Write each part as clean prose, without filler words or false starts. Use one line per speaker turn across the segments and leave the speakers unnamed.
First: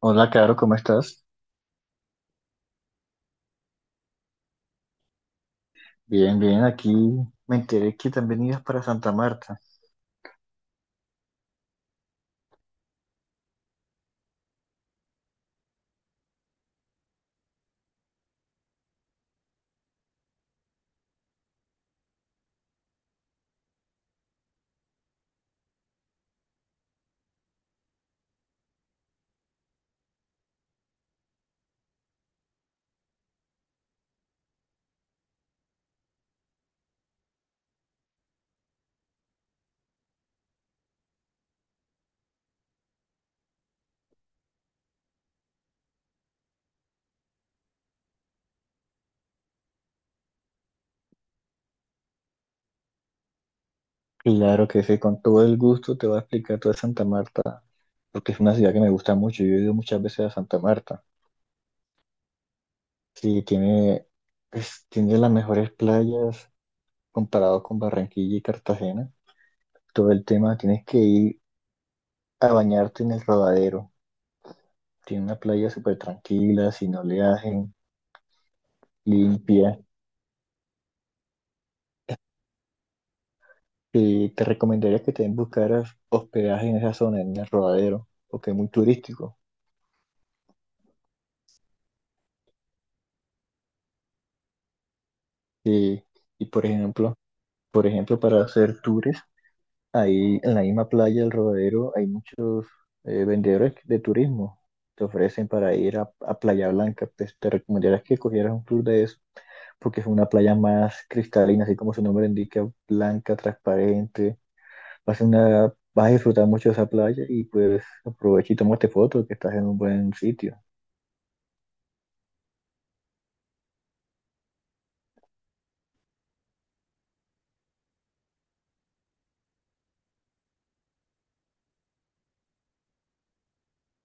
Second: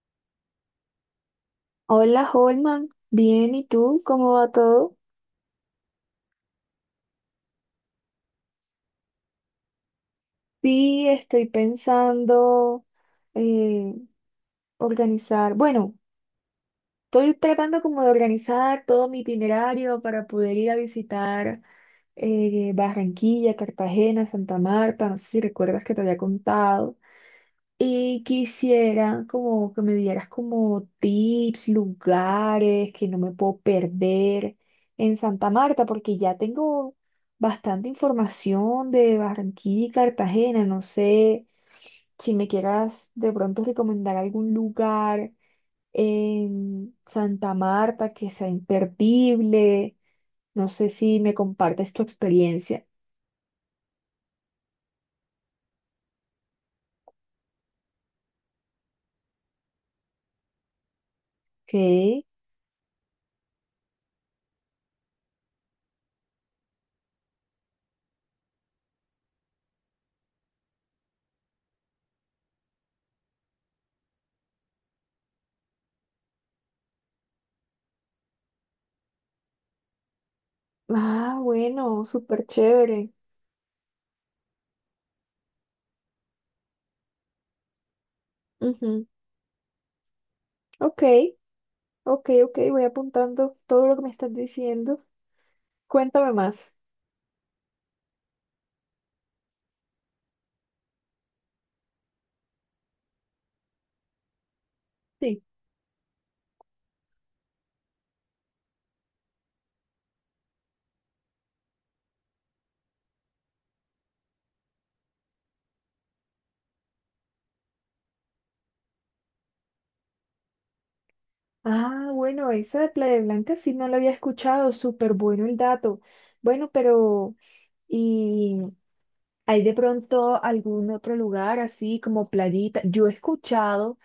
Hola, Caro, ¿cómo estás?
Hola, Holman. Bien, ¿y tú? ¿Cómo va todo?
Bien, bien, aquí me enteré que también ibas para Santa Marta.
Sí, estoy pensando eh, organizar, bueno, estoy tratando como de organizar todo mi itinerario para poder ir a visitar Barranquilla, Cartagena, Santa Marta, no sé si recuerdas que te había contado. Y quisiera como que me dieras como tips, lugares que no me puedo perder en Santa Marta, porque ya tengo bastante información de Barranquilla y Cartagena. No sé si me quieras de pronto recomendar algún lugar en Santa Marta que sea imperdible. No sé si me compartes tu experiencia.
Claro que sí, con todo el gusto te voy a explicar toda Santa Marta, porque es una ciudad que me gusta mucho. Yo he ido muchas veces a Santa Marta.
Ok.
Sí, tiene, pues, tiene las mejores playas comparado con Barranquilla y Cartagena. Todo el tema, tienes que ir a bañarte en el Rodadero. Tiene una playa súper tranquila, sin oleaje, limpia.
Ah, bueno, súper chévere.
Y te recomendaría que también buscaras hospedaje en esa zona, en el Rodadero, porque es muy
Ujú.
turístico.
Ok. Ok, ok, voy apuntando todo lo que me estás diciendo.
Y,
Cuéntame
y
más.
por ejemplo, para hacer tours, ahí en la misma playa del Rodadero hay muchos vendedores de turismo. Te
Sí.
ofrecen para ir a Playa Blanca. Pues te recomendaría que cogieras un tour de eso, porque es una playa más cristalina, así como su nombre indica, blanca, transparente. Vas a disfrutar mucho de esa playa y pues aprovecha y tómate fotos que estás en un buen sitio.
Ah, bueno, esa de Playa Blanca sí no la había escuchado. Súper bueno el dato. Bueno, pero ¿y hay de pronto algún otro lugar así como playita? Yo he escuchado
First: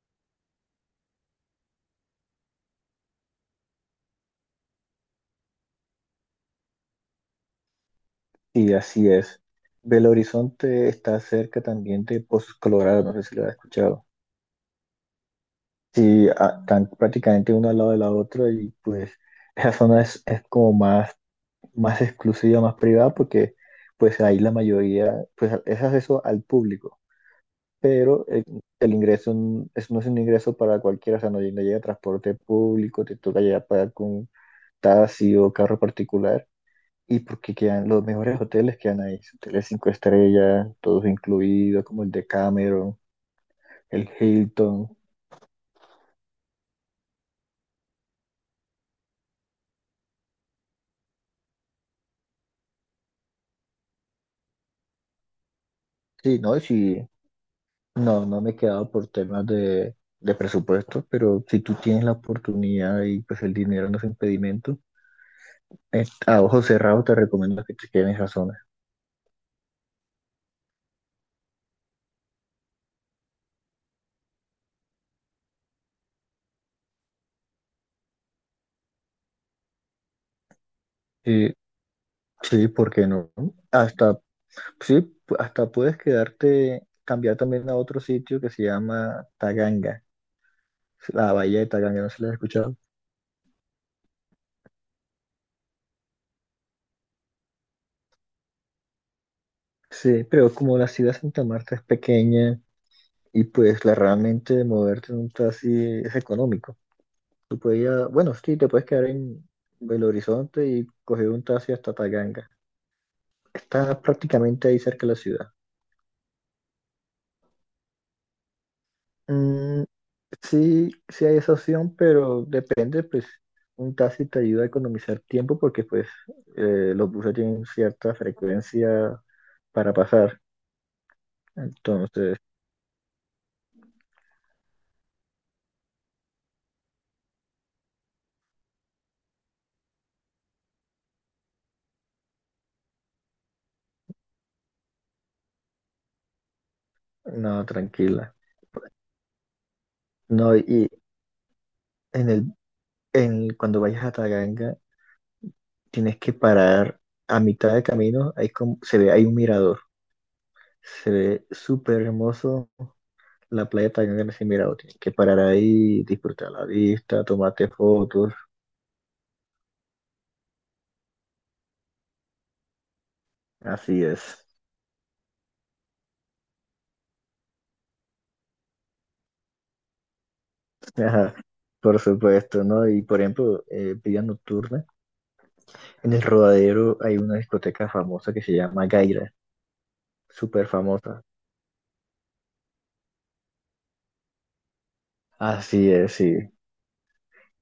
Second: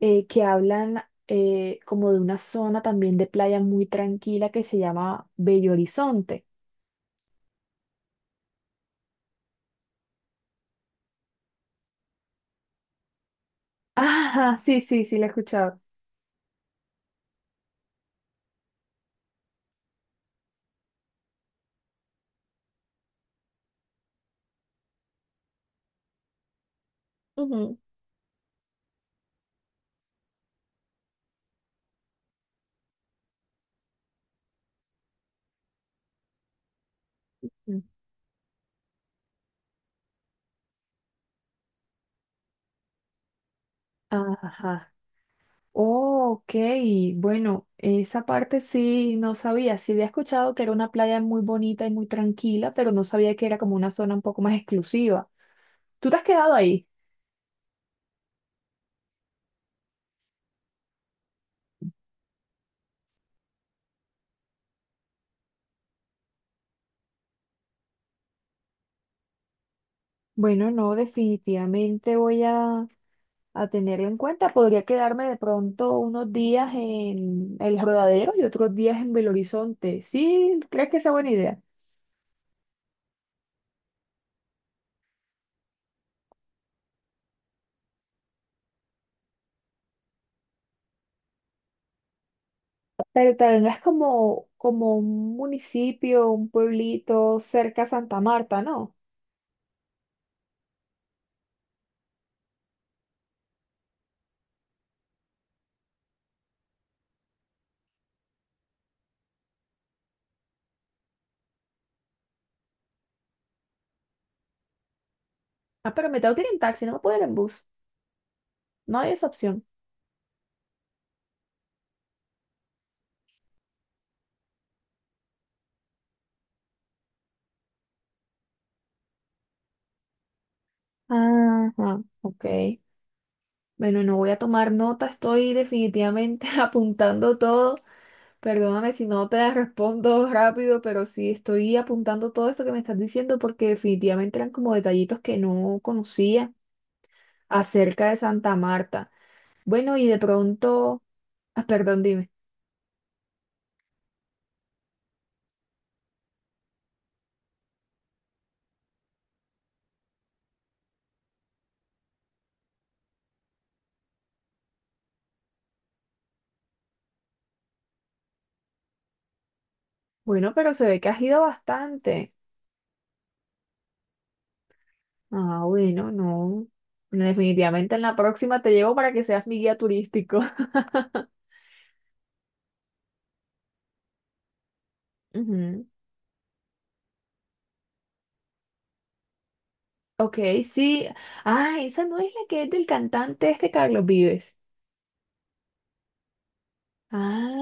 que hablan como de una zona también de playa muy tranquila que se llama Bello Horizonte.
Sí, así es. Belo Horizonte está cerca también de Pozos Colorado, no sé si lo has escuchado.
Ajá, sí, sí, sí, la he escuchado.
Sí, están prácticamente uno al lado de la otra y pues esa zona es como más, más exclusiva, más privada porque pues ahí la mayoría, pues es acceso al público,
Ujú.
pero el ingreso no es un ingreso para cualquiera, o sea, no llega transporte público, te toca ya pagar con taxi o carro particular. Y porque
Mm.
quedan los mejores hoteles quedan ahí, hoteles cinco estrellas, todos incluidos, como el de Cameron, el Hilton.
Ajá. Oh, ok, bueno, esa parte sí no sabía. Sí había escuchado que era una playa muy bonita y muy tranquila, pero no sabía que era como una zona un poco más exclusiva. ¿Tú te has
Sí,
quedado
no,
ahí?
sí, no, no me he quedado por temas de presupuesto, pero si tú tienes la oportunidad y pues el dinero no es impedimento, a ojos cerrados te recomiendo que te quedes en esa zona.
Bueno, no, definitivamente voy a tenerlo en cuenta. Podría quedarme de pronto unos días en El Rodadero y otros días en Belo Horizonte. ¿Sí? ¿Crees que esa es buena
Sí,
idea?
sí, ¿por qué no? Hasta, sí, hasta puedes quedarte, cambiar también a otro sitio que se llama Taganga, la bahía de Taganga, ¿no se la has escuchado?
Pero tal es como, como un municipio, un pueblito cerca a Santa Marta, ¿no?
Sí, pero como la ciudad de Santa Marta es pequeña y pues la realmente de moverte en un taxi es económico. Tú puedes ir bueno, sí, te puedes quedar en Belo Horizonte y coger un taxi hasta Taganga. Está prácticamente ahí cerca de la ciudad.
Ah, pero me tengo que ir en taxi, no me puedo ir en bus. No hay esa opción.
Mm, sí, sí hay esa opción, pero depende, pues un taxi te ayuda a economizar tiempo porque pues los buses tienen cierta frecuencia para pasar.
Ajá,
Entonces,
ok. Bueno, no voy a tomar nota, estoy definitivamente apuntando todo. Perdóname si no te respondo rápido, pero sí estoy apuntando todo esto que me estás diciendo porque definitivamente eran como detallitos que no conocía
no,
acerca de
tranquila.
Santa Marta. Bueno, y de
No, y
pronto, ah, perdón,
en
dime.
el cuando vayas a Taganga, tienes que parar a mitad de camino. Hay como, se ve, hay un mirador. Se ve súper hermoso la playa de Taganga en ese mirador. Tienes que parar ahí, disfrutar la vista, tomarte fotos.
Bueno, pero se ve que has ido bastante.
Así es.
Ah, bueno, no. Definitivamente en la próxima te llevo para que seas mi guía turístico.
Ajá, por supuesto, ¿no? Y por ejemplo, vida nocturna.
Ujú.
En el Rodadero hay una discoteca famosa que se llama Gaira,
Ok,
súper
sí.
famosa.
Ah, esa no es la que es del cantante este Carlos Vives.
Así es, sí.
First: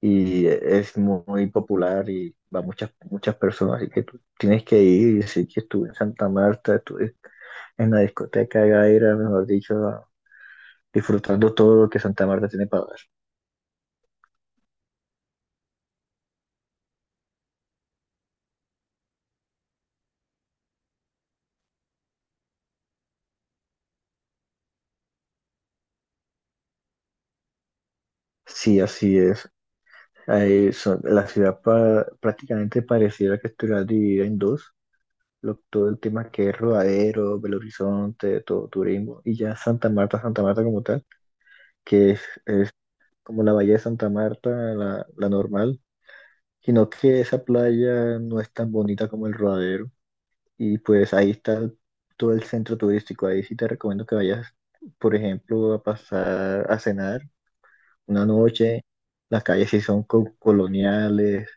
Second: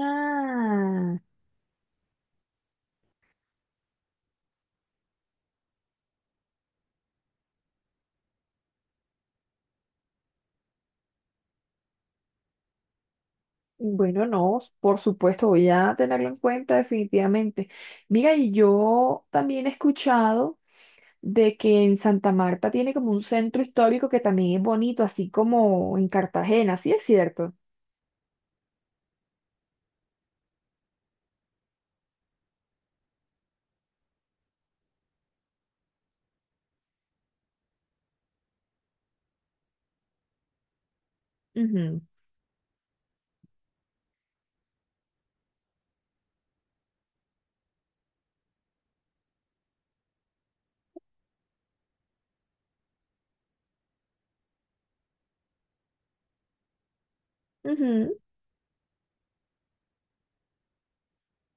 Y es muy popular y va muchas muchas personas, así que tú tienes que ir y decir que estuve en Santa Marta, estuve en la discoteca de Gaira, mejor dicho, disfrutando todo lo que Santa Marta tiene para dar.
bueno, no, por supuesto, voy a tenerlo en cuenta definitivamente. Mira, y yo también he escuchado de que en Santa Marta tiene como un centro histórico que también es bonito, así como en Cartagena, ¿sí es cierto?
Sí, así es. Ahí la ciudad prácticamente pareciera que estuviera dividida en dos. Todo el tema que es Rodadero, Belo Horizonte, todo turismo, y ya Santa Marta, Santa Marta como tal,
Ujú,
que es como la bahía de Santa Marta, la normal, sino que esa playa no es tan bonita como el Rodadero y pues ahí está todo el centro turístico. Ahí sí te recomiendo que vayas, por ejemplo, a pasar a cenar
ujú.
una noche. Las calles sí son coloniales,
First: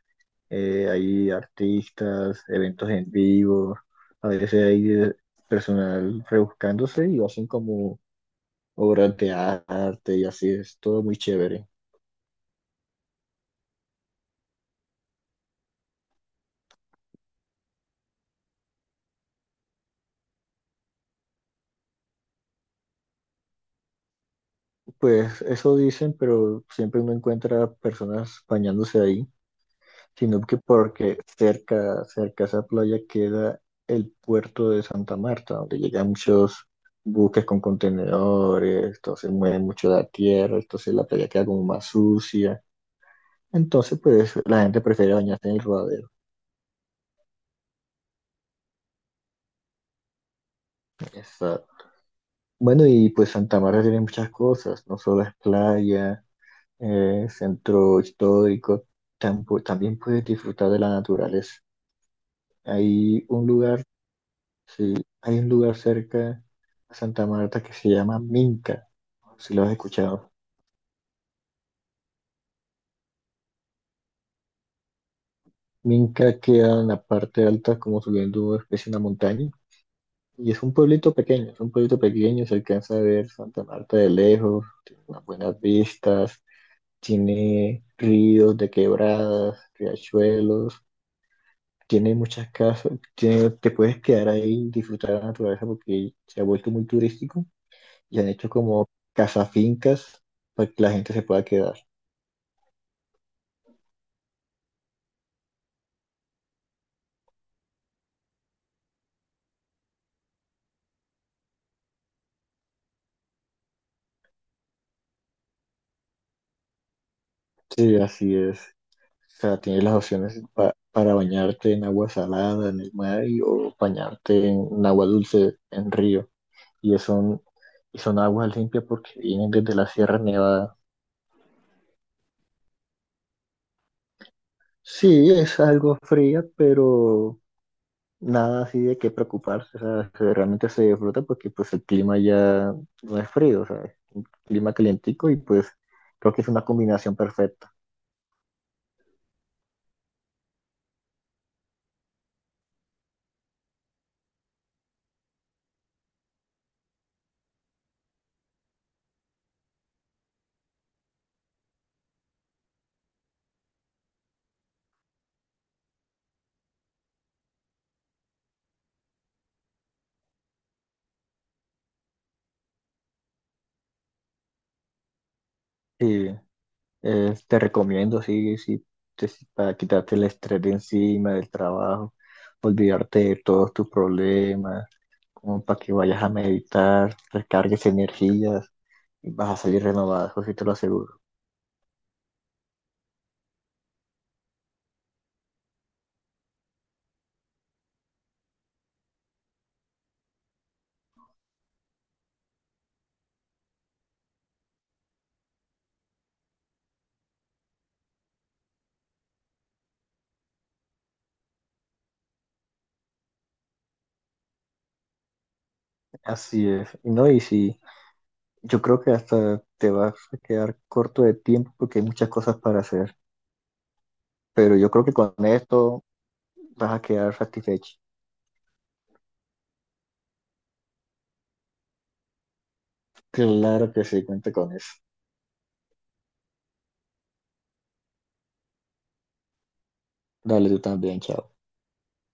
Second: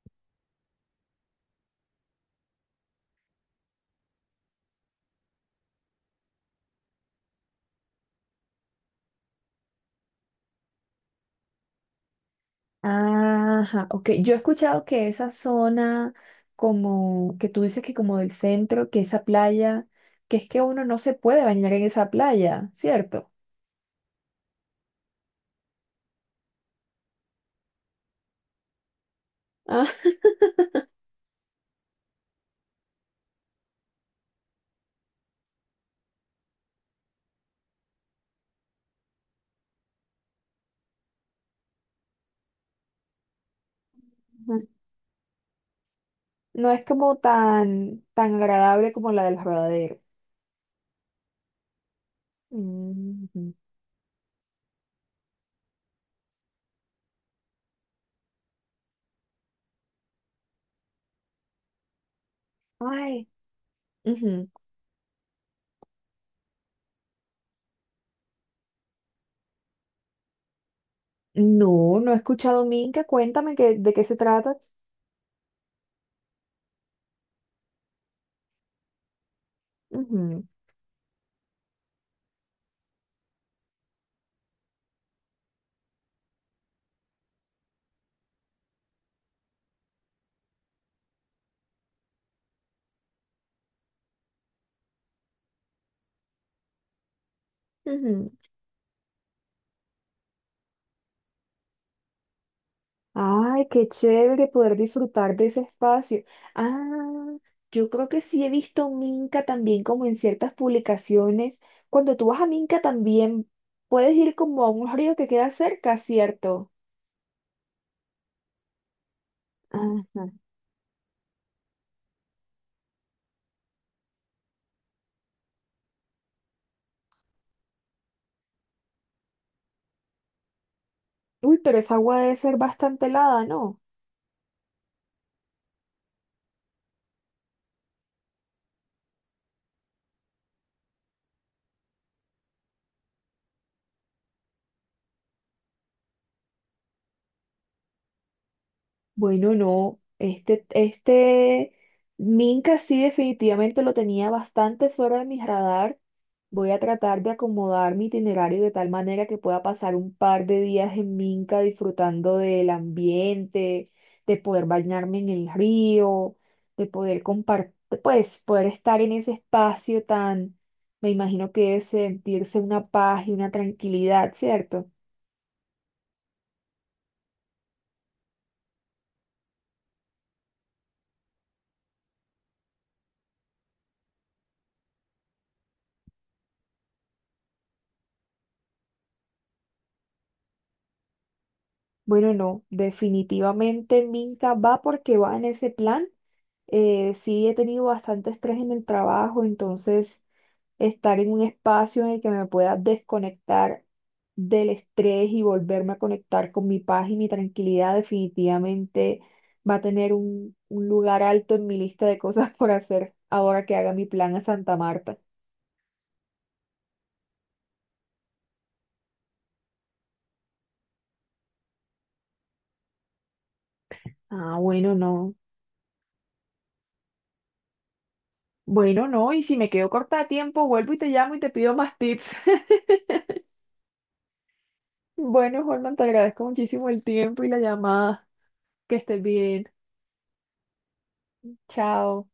hay artistas, eventos en vivo, a veces hay personal rebuscándose y hacen como obras de arte y así es todo muy chévere.
Ajá, ok. Yo he escuchado que esa zona, como que tú dices que como del centro, que esa playa, que es que uno no se puede bañar en esa playa, ¿cierto?
Pues eso dicen, pero siempre uno encuentra personas bañándose ahí.
Ajá.
Sino que porque cerca a esa playa queda el puerto de Santa Marta, donde llegan muchos buques con contenedores, entonces mueven mucho la tierra, entonces la playa queda como más sucia. Entonces, pues la gente prefiere bañarse en el rodadero.
No es como tan, tan agradable como la del Rodadero.
Exacto. Bueno, y pues
Ujú.
Santa Marta tiene muchas cosas, no solo es playa, centro histórico, también puedes disfrutar de la naturaleza. Hay
Ay.
un lugar.
Ujú.
Sí, hay un lugar cerca a Santa Marta que se llama Minca, si lo has escuchado.
No, no he escuchado Minca. Cuéntame de qué se trata.
Minca queda en la parte alta, como subiendo una especie de una montaña, y es un pueblito pequeño, es un pueblito pequeño, se alcanza a ver Santa Marta de lejos, tiene unas buenas vistas, tiene ríos de quebradas, riachuelos, tiene muchas casas, te puedes quedar ahí y disfrutar de la naturaleza porque se ha vuelto muy turístico
Ujú,
y han
ujú.
hecho como casa fincas para que la gente se pueda quedar.
Ay, qué chévere poder disfrutar de ese espacio. Ah, yo creo que sí he visto Minca también como en ciertas publicaciones. Cuando tú vas a Minca también puedes ir como a un río que queda cerca, ¿cierto?
Sí, así es. O sea, tienes las
Ajá.
opciones para bañarte en agua salada, en el mar, o bañarte en agua dulce, en río. Y es son, y son aguas limpias porque vienen desde la Sierra Nevada.
Uy, pero esa agua debe ser bastante helada, ¿no?
Sí, es algo fría, pero nada así de qué preocuparse. O sea, realmente se disfruta porque pues el clima ya no es frío, o sea, es un clima calientico y pues creo que es una combinación perfecta.
Bueno, no, este Minca sí definitivamente lo tenía bastante fuera de mi radar. Voy a tratar de acomodar mi itinerario de tal manera que pueda pasar un par de días en Minca disfrutando del ambiente, de poder bañarme en el río, de poder compartir, pues poder estar en ese espacio tan, me imagino que debe sentirse una paz y una tranquilidad, ¿cierto?
Sí. Te recomiendo, sí, sí, sí, para quitarte el estrés de encima del trabajo, olvidarte de todos tus problemas, como para que vayas a meditar, recargues energías y vas a salir renovado, eso sí te lo aseguro.
Bueno, no, definitivamente Minca va porque va en ese plan. Sí, he tenido bastante estrés en el trabajo, entonces estar en un espacio en el que me pueda desconectar del estrés y volverme a conectar con mi paz y mi tranquilidad definitivamente va a tener un lugar alto en mi lista de cosas por hacer ahora que haga mi plan a Santa Marta.
Así es. Y No, y sí, yo creo que hasta te vas a quedar corto de tiempo porque hay muchas cosas para hacer,
Ah,
pero yo
bueno,
creo que con
no.
esto vas a quedar satisfecho.
Bueno, no, y si me quedo corta de tiempo, vuelvo y te llamo y te pido más tips.
Claro que sí, cuenta con eso.
Bueno, Holman, te agradezco muchísimo el tiempo y la llamada. Que estés bien.
Dale tú también, chao.
Chao.